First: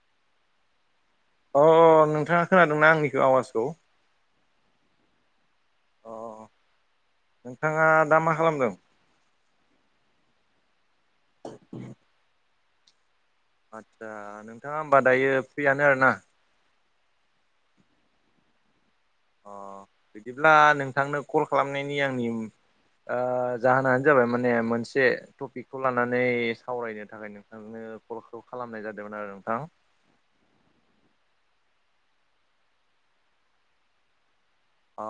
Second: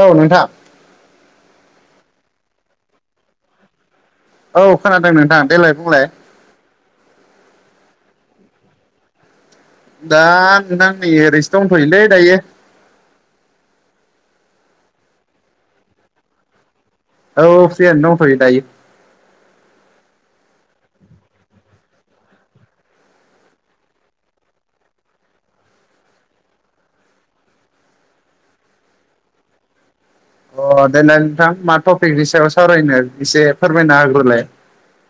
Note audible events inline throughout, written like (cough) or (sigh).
औ नोंथां अ नोंथाङा खोनादोंना आंनिखौ आवाजखौ? औ खोनादों नोंथां देलाय बुंलाय। अ नोंथाङा दा मा खालामदों? दा नोंथां नै ओरैसो दंथ'योलै दायो। आदसा नोंथाङा होमबा दायो फ्रियानो आरोना? औ फ्रियानो दंथ'यो दायो। अ बिदिब्ला नोंथांनो कल खालामनायनि आंनि जाहोनानो जाबाय माने मोनसे टपिकखौ लानानै सावरायनो थाखाय नों नो कलखौ खालामनाय जादोंमोन आरो नोंथां। अ देनाय नोंथां मा टपिकनि सायाव सावरायनो एसे फोरमायनो होग्रोलाय। अ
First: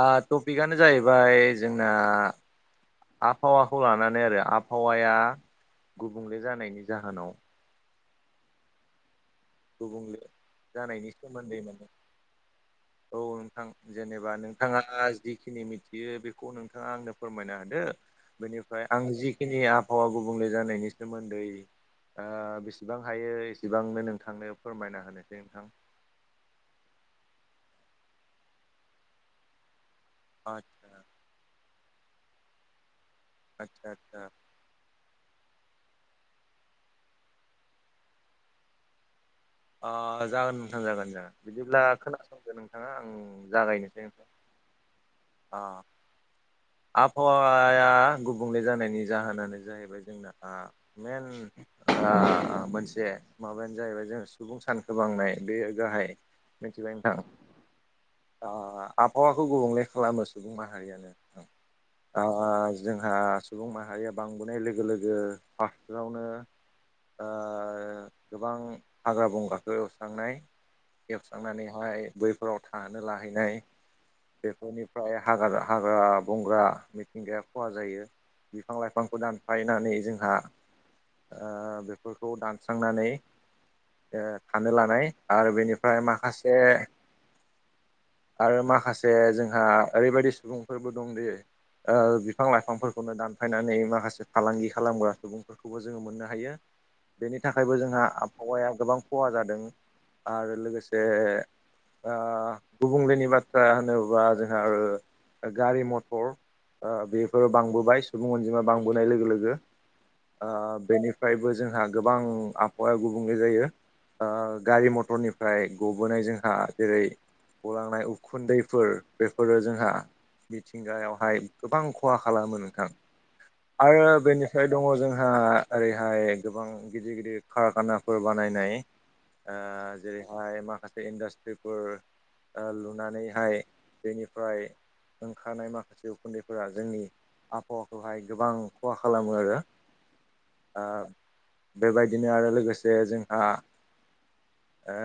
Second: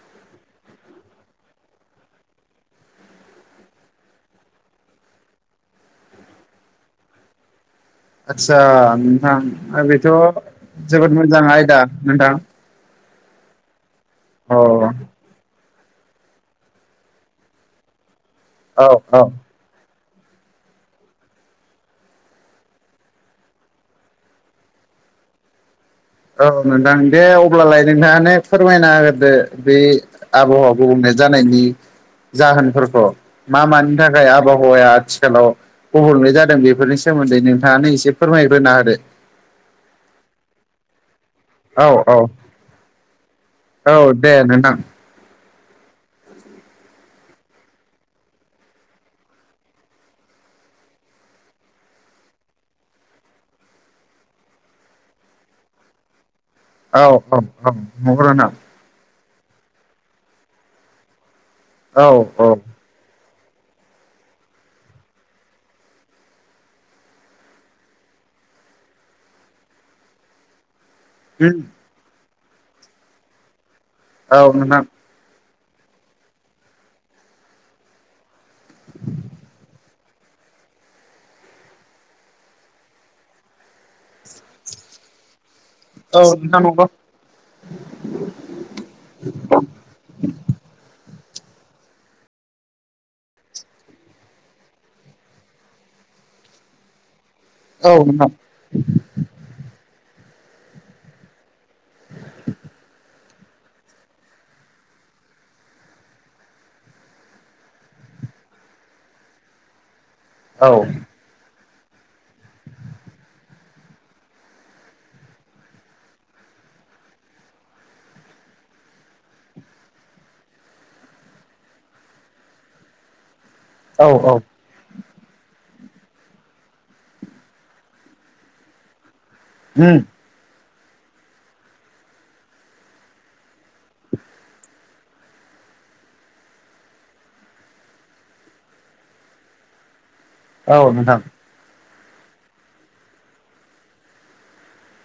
आ टपिकआनो जाहैबाय जोंना आबहावाखौ लानानै आरो आबहावाया गुबुंले जानायनि जाहोनाव आदसा नोंथां बेथ' गुबुंले जानायनि जोबोद मोजां सोमोन्दै माने आयदा नोंथां। औ नोंथां जेनेबा औ नोंथाङा जिखिनि मि थियो बेखौ नोंथाङा आंनो फोरमायनो होदो बेनिफ्राय औ आं औ जिखिनि हावा गुबुंले जानायनि सोमोन्दै ओ बेसेबां हायो एसेबांनो नों थांनो फोरमायना होनोसै नोंथां। औ नोंथां दे अब्लालाय नोंथाङानो फोरमायना होग्रोदो बे आबहावा आदसा गुबुंले जानायनि जाहोनफोरखौ मा आदसा मानि आदसा थाखाय आबाव हावाया आथिखालाव गुबुंले जादों बेफोरनि सोमोन्दै नोंथाङानो एसे फोरमायग्रोना होदो। आ जागोन नोंथां जागोन जागोन बिदिब्ला होदो औ खोनासंगोन नोंथाङा आं जागायनोसै (unintelligible) अ आबहावाया गुबुंले जानायनि जाहोनानो जाहैबाय जोंना आ मेन आ मोनसे माबायानो जाहैबाय जों सुबुं सानखो बांनाय बेयो गाहाय। मिथिबाय औ नोंथां औ औ ओ (unintelligible) आबहावाखौ गुबुंले खालामो सुबुं माहारियानो। औ उम औ जोंहा सुबुं माहारिया बांबोनाय लोगो लोगो फार्स्टावनो ओ गोबां हाग्रा बंग्राखौ एवस्रांनाय। नोंथां एवस्रांनानैहाय बैफोराव थानो लाहैनाय औ नोंथां बेफोरनिफ्राय हाग्रा हाग्रा बंग्रा मिथिंगाया खहा जायो बिफां लाइफांखौ दानफायनानै जोंहा ओ बेफोरखौ दानस्रांनानै ओ खानो लानाय आरो बेनि ओमफ्राय माखासे नंगौ आरो माखासे जोंहा ओरैबायदि सुबुंफोरबो दं दि ओ बिफां लाइफांफोरखौनो दानफायनानै माखासे फालांगि खालामग्रा सुबुंफोरखौ फोरखौबो जोङो मोननो हायो बेनि थाखायबो औ जोंहा नोंथां औ उम औ नोंथां आबहावाया गोबां खहा जादों। आरो लोगोसे ओ गुबुंलेनि बाथ्रा होनोब्ला जोंहा ओ गारि मथर बेफोरो बांबोबाय सुबुं अनजिमा बांबोनाय लोगो लोगो‌। ओ बेनिफ्रायबो जोंहा गोबां आबहावाया गुबुंले जायो। ओ गारि मथरनिफ्राय गबोनाय जोंहा जेरै गलांनाय उखुन्दैफोर बेफोरो जोंहा मिथिंगायावहाय गोबां खहा खालामो नोंथां आरो बेनि फ्राय दङ जोंहा ओरैहाय गोबां गिदिर गिदिर कारखानाफोर बानायनाय ओ जेरैहाय माखासे इन्डास्ट्रिफोर ओ लुनानैहाय बेनिफ्राय ओंखारनाय माखासे उखुन्दैफोरा जोंनि आफावाखौहाय गोबां खहा खालामो आरो ओ बेबायदिनो आरो लोगोसे जोंहा ओ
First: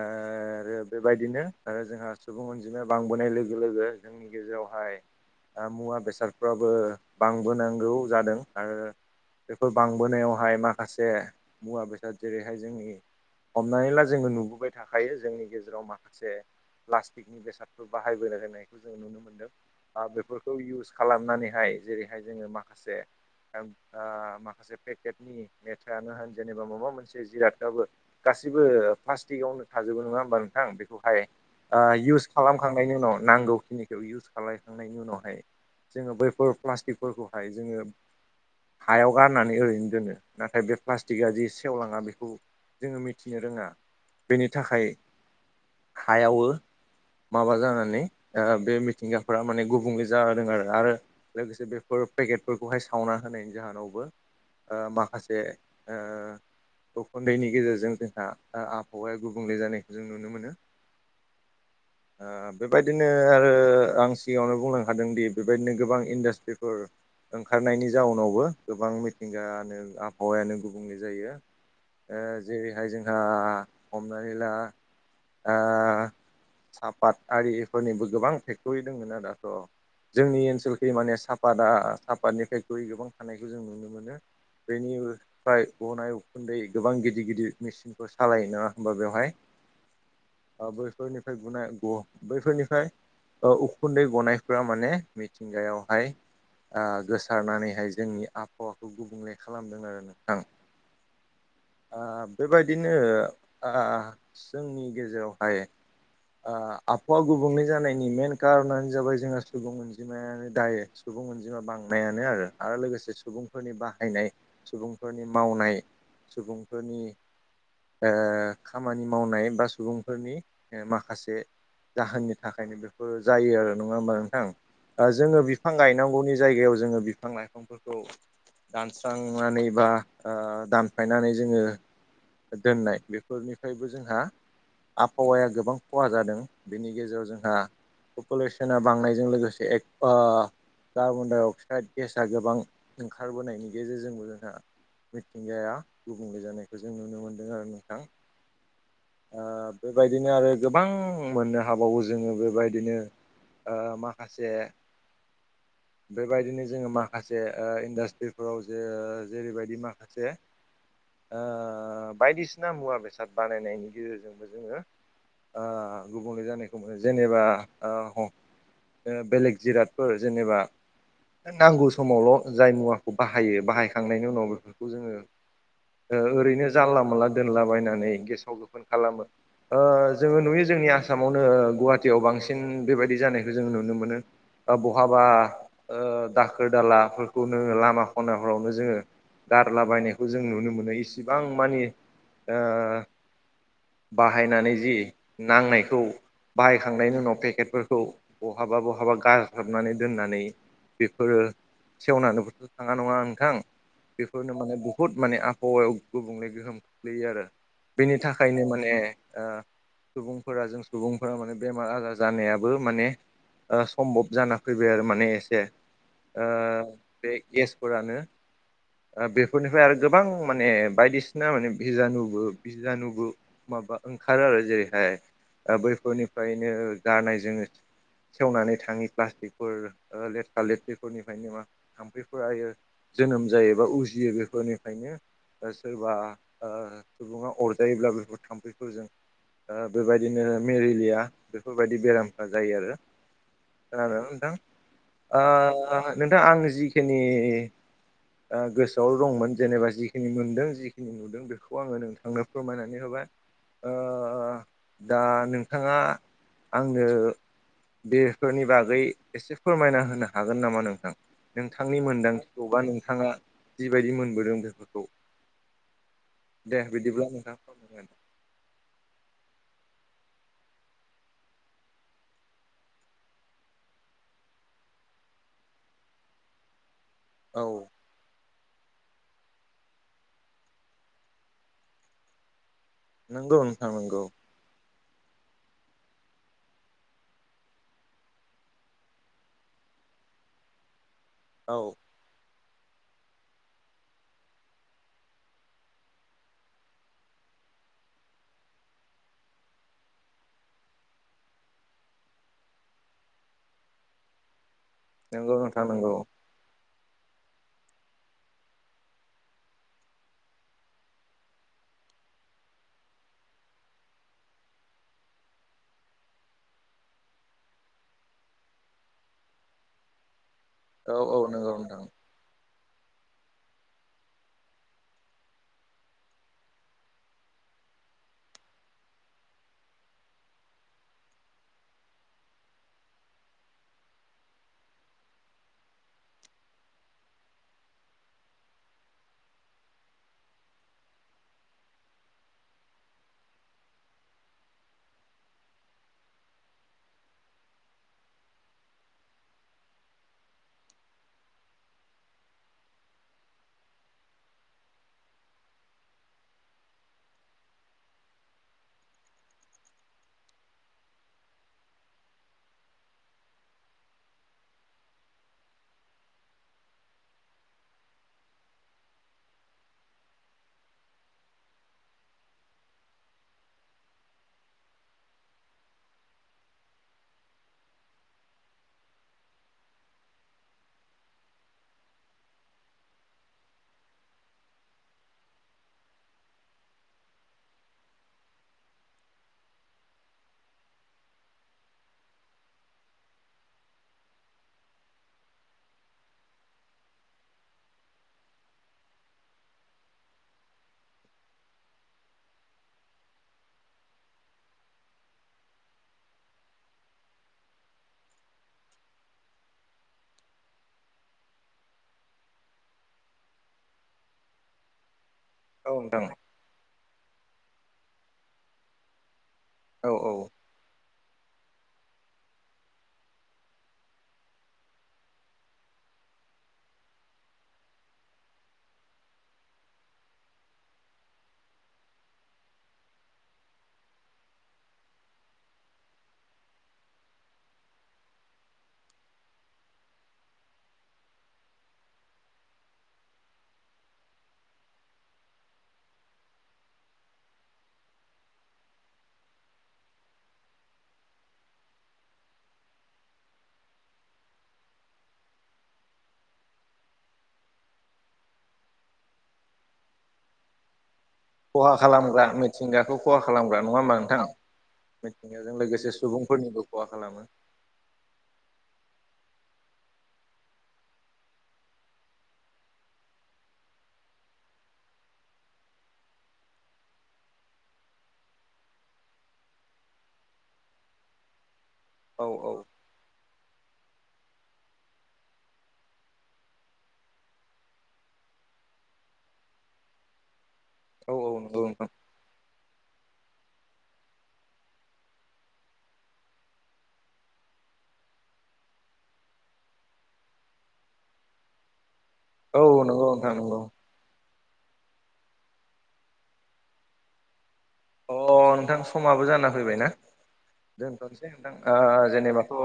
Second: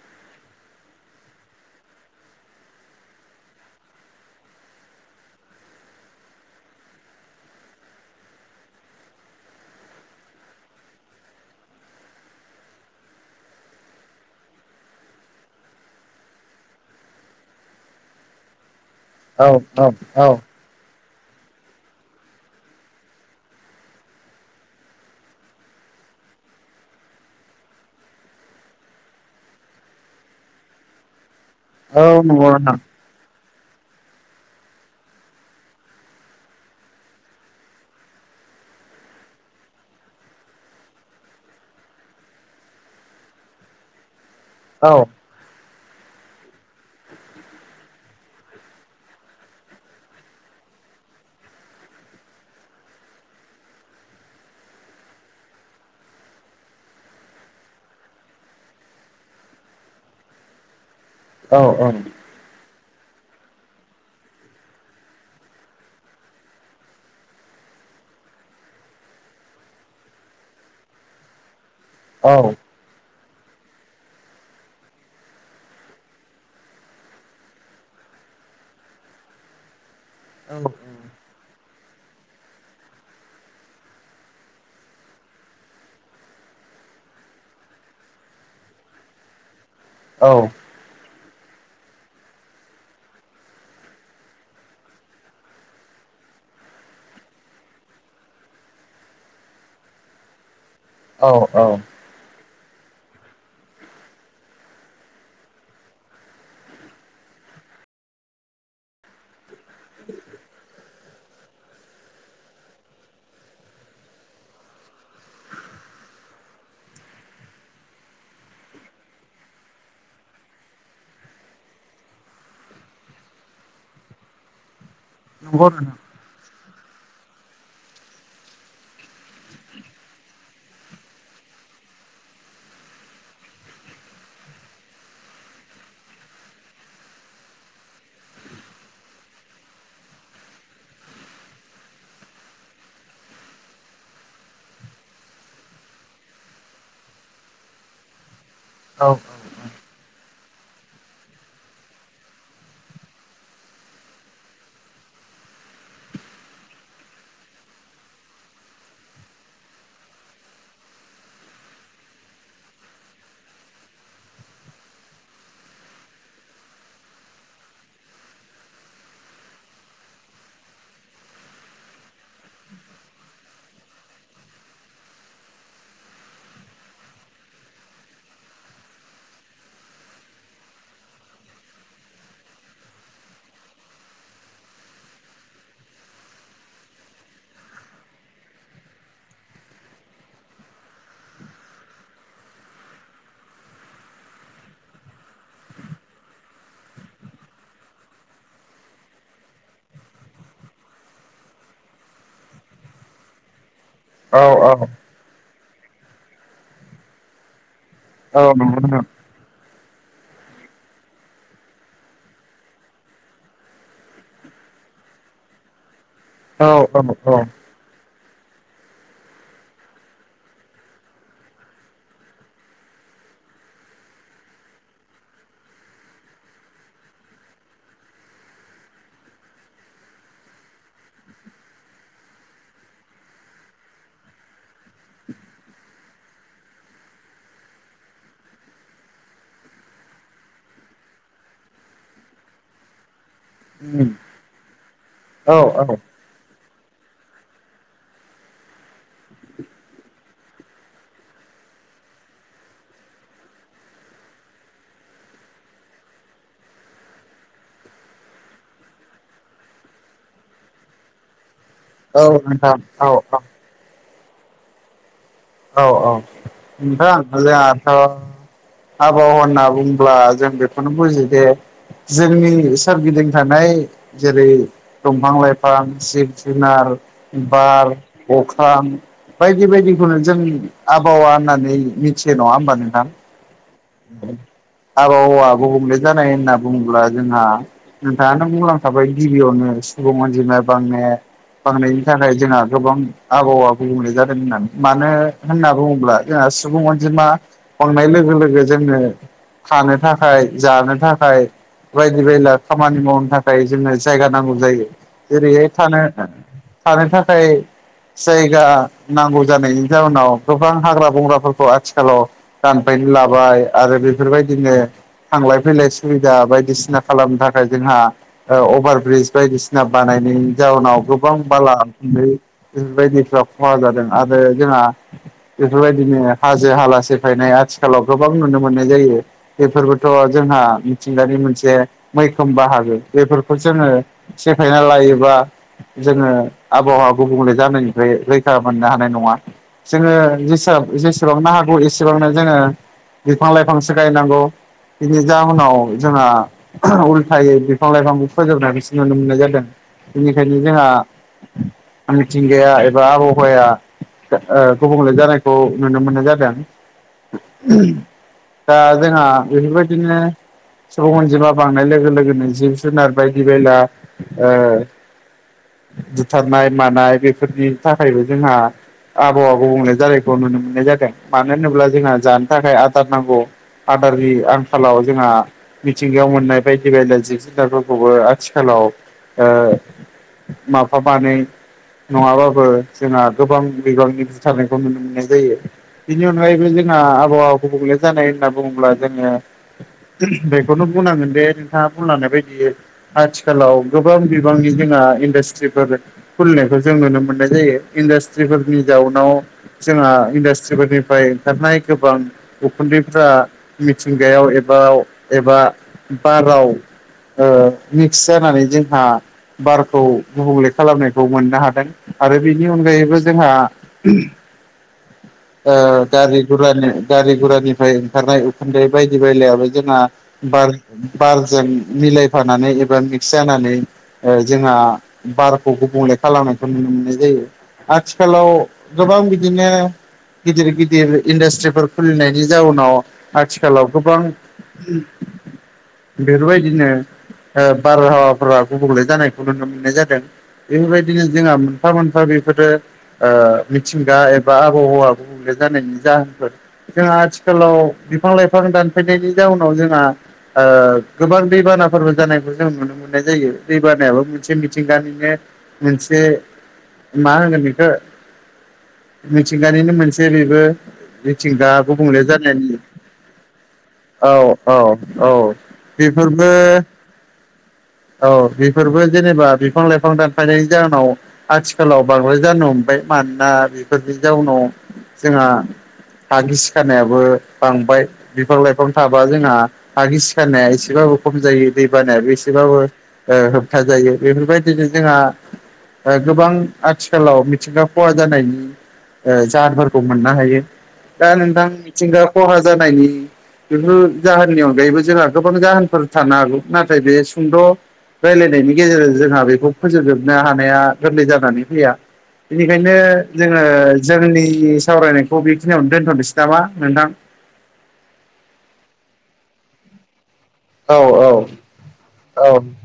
रो बेबायदिनो आरो जोंहा सुबुं अनजिमाया बांबोनाय लोगो लोगो जों जोंनि गेजेरावहाय ओ मुवा बेसादफ्राबो बांबोनांगौ जादों आरो बेफोर बांबोनायावहाय माखासे मुवा बेसाद जेरैहाय जोंनि हमनानै ला जोङो नुबोबाय थाखायो जोंनि गेजेराव माखासे प्लास्टिकनि बेसादफोर बाहाय (unintelligible) नायखौ जों नुनो औ औ ओ बेफोरखौ इउस खालामनानैहाय जेरैहाय जोङो माखासे (unintelligible) ओ माखासे पेकेटनि मेथायानो होन जेनेबा माबा मोनसे जिरादाबो गासिबो प्लास्टिकआवनो थाजोबो नङा होमबा नोंथां बेखौहाय ओ औ इउस नंगौ नोंथां खालामखांनायनि उनाव नांगौखिनिखौ इउस खालाय थांनायनि उनावहाय जोङो बैफोर प्लास्टिकफोरखौहाय जोङो हायाव गारनानै ओरैनो दोनो नाथाय बे प्लास्टिकआ जि सेवलाङा बेखौ जोङो मिथिनो रोङा बेनि थाखाय औ हायावो माबा जानानै ओ बे मिथिंगा फोरा माने गुबुंले जादों आरो आरो लोगोसे बेफोर पेकेटफोरखौहाय सावना होनायनि जाहोनावबो ओ माखासे ओ उखुन्दैनि गेजेरजों जोंहा ओ आबहावाया गुबुंले जानायखौ जों नुनो मोनो औ ओं ओ बेबायदिनो ओ आं सिगाङावनो बुंलांखादों दि बेबायदिनो गोबां इन्डास्ट्रिफोर ओंखारनायनि जाउनावबो गोबां मिथिंगायानो आबहावायानो गुबुंले जायो ओ जेरैहाय जोंहा हमनानै ला ओ सापात आरिफोरनिबो गोबां फेक्टरि दोंमोन (unintelligible) दाथ' जोंनि औ ओनोसलखि माने साफ पादा सापादनिफ्राय गु (unintelligible) गोबां थानायखौ जों नुनो मोनो बेनि फ्राय गनाय उखुन्दै गोबां गिदिर गिदिर मेसिनफोर सालायो नङा होमबा बेवहाय औ ओ बैफोरनिफ्राय गुनाय ग बैफोरनिफ्राय औ उखुन्दै गनायफ्रा माने मिथिंगायावहाय ओ गोसारनानैहाय जोंनि आफावाखौ गुबुंले खालामदों आरो नोंथां औ औ ओ बेबायदिनो ओ जोंनि गेजेरावहाय ओ आफावा गुबुंले जानायनि मेन कारनानो जाबाय जोंहा सुबुं अनजिमायानो दायरेक सुबुं अनजिमा बांनायानो आरो आरो लोगोसे सुबुंफोरनि बाहायनाय सुबुंफोरनि मावनाय सुबुंफोरनि ओ खामानि मावनाय बा सुबुंफोरनि ओ माखासे जाहोननि थाखायनो बेफोर जायो आरो नङा होमबा नोंथां ओ जोङो नंगौ बिफां नोंथां गायनांगौनि जायगायाव जोङो बिफां लाइफांफोरखौ दानस्रांनानै बा ओ दानफायनानै जोङो दोननाय बेफोरनिफ्रायबो जोंहा आफावाया गोबां खहा जादों बेनि गेजेराव जोंहा पपुलेसना बांनायजों लोगोसे एफा कार्बन डाइ अक्साइड गेस गोबां ओंखारबोनायनि गेजेरजोंबो जोंहा मिथिंगाया गुबुंले जानायखौ जों नुनो मोन्दों आरो नोंथां। औ ओ बेबायदिनो आरो गोबां मोननो हाबावो जोङो बेबायद दिनो ओ माखासे बेबायदिनो जोङो माखासे ओ इन्डास्ट्रिफोराव जे जेरैबायदि माखा जे ओ बायदिसिना मुवा बेसाद बानायनायनि गेजेरजोंबो जोङो ओ गुबुंले जानायखौ मोनो जेनेबा ओ ह ओ बेलेग जिरादफोर जेनेबा नांगौ समावल' जाय मुवाखौ बाहायो बाहायखांनायनि उनाव बेफोरखौ जोङो ओ ओरैनो जानला मोनानला दोनलाबायनानै गेसाव गोफोन खालामो। ओ जोङो नुयो जोंनि आसामावनो गुहाटियाव बांसिन बेबायदि जानायखौ जोङो नुनो मोनो। ओ बहाबा ओ दाखोर दालाफोरखौनो लामा खनाफोरावनो जोङो गारलाबायनायखौ जों नुनो मोनो इसिबां मानि ओ बाहायनानै जि नांनायखौ बाहायखांनायनि उनाव पेकेटफोरखौ बहाबा बहाबा गारग्लोबनानै दोननानै बेफोरो सेवननानैबोथ' थाङा नङा नोंथां? बेफोरनो औ माने औ बुहुत माने आबहावायाव गुबुंले गोहोम खोख्लैयो आरो। बेनि औ थाखायनो नंगौ माने नोंथां ओ सुबुंफोरा जों सुबुंफोरा माने बेमार आजार जानायाबो माने ओ सम्भब जाना फैबाय आरो माने एसे ओ औ औ बे गेस फोरानो ओ बेफोरनिफ्राय आरो गोबां माने बायदिसिना माने भिजिनुबो भिजानुबो माबा ओंखारो आरो जेरैहाय ओ बैफोरनिफ्रायनो (unintelligible) सेवनानै थाङि प्लास्टिकफोर ओ लेथ्रा लेथ्रिफोरनिफ्रायनो मा थाम्फैफोरा यो जोनोम जायोबा उजियो बेफोरनिफ्रायनो। ओ सोरबा ओ सुबुुङा अरजायोब्ला बेफोर थाम्फैफोरजों ओ बेबायदिनो मेरिलिया बेफ फोरबायदि बेरामफ्रा जायो आरो उम खोनादों ना नोंथां औ औ ओ नोंथां आं जिखिनि ओ गोसोआव दंमोन जेनेबा जिखिनि मोनदों जिखिनि नुदों बेखौ आङो नोंथांनो फोरमायनानै होबाय। ओ दा नोंथाङा आंनो बेफोरनि बागै एसे फोरमायना होनो हागोन नामा नोंथां? नोंथांनि मोनदांथिखौ नोंथां बा औ नोंथाङा जिबायदि मोनबोदों बेफोरखौ औ औ दे नोंथां बिदिब्ला फोरमायना (unintelligible) आबहावा होनना बुंब्ला जों बेखौनो बुजि दे जोंनि सोरगिदिं थानाय जेरै दंफां लाइफां जिब जुनार होदो। औ बार अख्रां बायदि बायदिखौनो जों आबहावान होननानै मिथियो नङा होमबा नोंथां? नोंगौ नोंथां नोंगौ। आबहावा गुबुंले जानाय होनना बुङोब्ला जोंहा नोंथाङानो बुंलांखाबाय गिबियावनो सुबुं अनजिमाया बांने औ बांनायनि थाखाय जोंहा गोबां आबहावा गुबुंले जादों होननानै मानो होनना बुङोब्ला जोंहा सुबुं अनजिमा बांनाय लोगो लोगो जोंनो थानो थाखाय जानो थाखाय बायदि बायला खामानि मावनो थाखाय जोंनो जायगा नांगौ जायो नंगौ जेरैहाय नोंथां थानो नंगौ थानो थाखाय जायगा नांगौ जानायनि जाउनाव गोबां हाग्राब बंग्राफोरखौ आथिखालाव दानबायनो लाबाय आरो बेफोरबायदिनो थांलाय फैलाय सुबिदा बायदिसिना खालामनो थाखाय जोंहा अभार ब्रिज बायदिसिना बानायनायनि जाउनाव औ गोबां औ नंगौ बाला नोंथां गुन्दै बेफोरबायदिफ्रा खहा जादों आरो जोंहा बेफोरबायदिनो हाजो हाला सेफायनाय आथिखालाव गोबां नुनो मोननाय जायो। बेफोरबोथ' जोंहा मिथिंगानि मोनसे मैखोम बाहागो बेफोरखौ जोङो सेफायना लायोबा जोङो आबहावा गुबुंले जानायनिफ्राय रैखा मोननो हानाय नङा जोङो जेसेबांनो हागौ एसेबांनो जोङो बिफां -लाइफांसो गायनांगौ बिनि जाउनाव जोंहा उल्थायै बिफां- लाइफांखौ फोजोबनायखौसो नुनो मोननाय जादों बेनिखायनो जोंहा मिथिंगाया एबा आबहावाया ओ गुबुंले जानाय (unintelligible) नुनो मोननाय जादों दा जोंहा बेफोरबायदिनो सुबुं अनजिमा बांनाय लोगो लोगोनो जिब -जुनार बायदि बायला बुथारनाय मानाय बेफोरनि थाखायबो जोंहा आबहावा गुबुंले जायो। नुनो मोननाय जादों मानो होनोब्ला जोंहा जानो थाखाय आदार नांगौ। आदारनि आंखालाव जोंहा मिथिंगायाव मोननाय बायदि बायदि जिब- जुनारफोरखौबो आथिखालाव ओ माबा मानानै नङाबाबो जोंहा गोबां बिबांनि बुथारनायखौ नुनो मोनो। जायो बिनि अनगायैबो जोंहा आबहावाखौ गुबुंले जानाय होनना बुङोब्ला जोङो बेखौनो बुंनांगोन दे नोंथाङा बुंलांनाय बायदि आथिखालाव गोबां बिबांनि जोंना इन्डास्ट्रिफोर खुलिनायखौ जों नुनो मोननाय जायो इन्डास्ट्रिफोरनि जाउनाव जोंहा इन्डास्ट्रिफोरनिफ्राय ओंखारनाय गोबां उखुन्दैफ्रा मिथिंगायाव एबा एबा बाराव ओ मिक्स जानानै जोंहा बारखौ गुबुंले खालामनायखौ मोननो हादों आरो बेनि अनगायैबो जोंहा औ नोंथां दा बेफोरबादिनो गारि -गुरानिफ्राय ओंखारनाय उखुन्दै बायदि बायलाबो जोंना औ औ बार- बारजों मिलायफानानै एबा मिक्स जानानै जोंहा बारखौ गुबुंले खालामनायखौ नुनो मोननाय जायो। आथिखालाव गोबां बिदिनो गिदिर- गिदिर इन्डास्ट्रिफोर खुलिनायनि जाउनाव आथिखालाव गोबां बेफोरबायदिनो बारहावाफोरा गुबुंले जानायखौ नुनो मोननाय जादों। बेफोरबायदिनो जोंहा मोनफा मोनफा बेफोरो मिथिं एबा आबहावा गुबुंले जानायनि जाहोनफोर जोंहा आथिखालाव बिफां- लाइफां दानफायनायनि जाउनाव जोंहा गोबां दैबानाफोरबो जानायखौ जों नुनो मोननाय जायो दैबानायाबो मोनसे मिथिंगानिनो मोनसे मा होनगोन बेखौ मिथिंगानिनो मोनसेै बेबो मिथिंगा खहा गुबुंले खालामग्रा जानायनि मिथिंगाखौ खहा खालामग्रा नङा होमा औ नोंथां? औ औ मिथिंगाजों लोगोसे बेफोरबो सुबुंफोरनिबो खहा खालामो। औ बेफोरबो जेनेबा बिफां -लाइफां दानफायनायनि जाहोनाव आथिखालाव बांद्राय जानो हमबाय मानोना बेफोरनि जाउनाव जोंहा हा गिसि खानायाबो बांबाय बिफां -लाइफां थाबा जोंहा हा गिसिखानाया एसेबाबो खम जायो। दै बानाया औ औ एसेबाबो ओ होबथा जायो बेफोरबायदिनो जोंहा गोबां आथिखालाव मिथिंगा खहा जानायनि जाहोनफोरखौ मोननो हायो दा औ औ नोंथां नंगौ मिथिंगा खहा जानायनि बेफोर जाहोननि अनगायैबो जोंहा गोबां जाहोनफोर थानो हागौ नाथाय बे सुंद' रायजलायनायनि गेजेरजों जोंहा बेखौ फोजोबजोबनो हानाया गोरलै जानानै फैया। औ बेनिखायनो नंगौ नोंथां जोङो नंगौ जोंनि सावरायनायखौ बेखिनियावनो दोन्थ'नोसै नामा नोंथां? अ नोंथां समाबो जाना फैबाय ना। औ दोनथ'नोसै नोंथां ओ औ जेनेबाथ' ओ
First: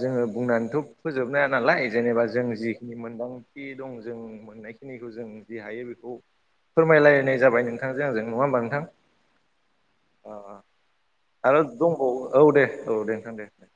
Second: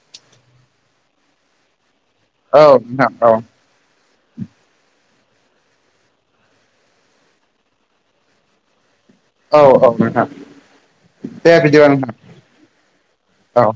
जोङो बुंनानैथ' फोजोबनो हा नालाय जेनेबा जों औ जिखिनि नोंथां मोनदां औ थि दं जों मोननायखिनिखौ जों जि हायो बेखौ फोरमायलायनाय जाबाय नोंथांजों आंजों नङा होमबा नोंथां? औ औ। नोंथां अ दे आरो बिदिबा दंबावो नोंथां औ दे औ दे नोंथां दे दे। औ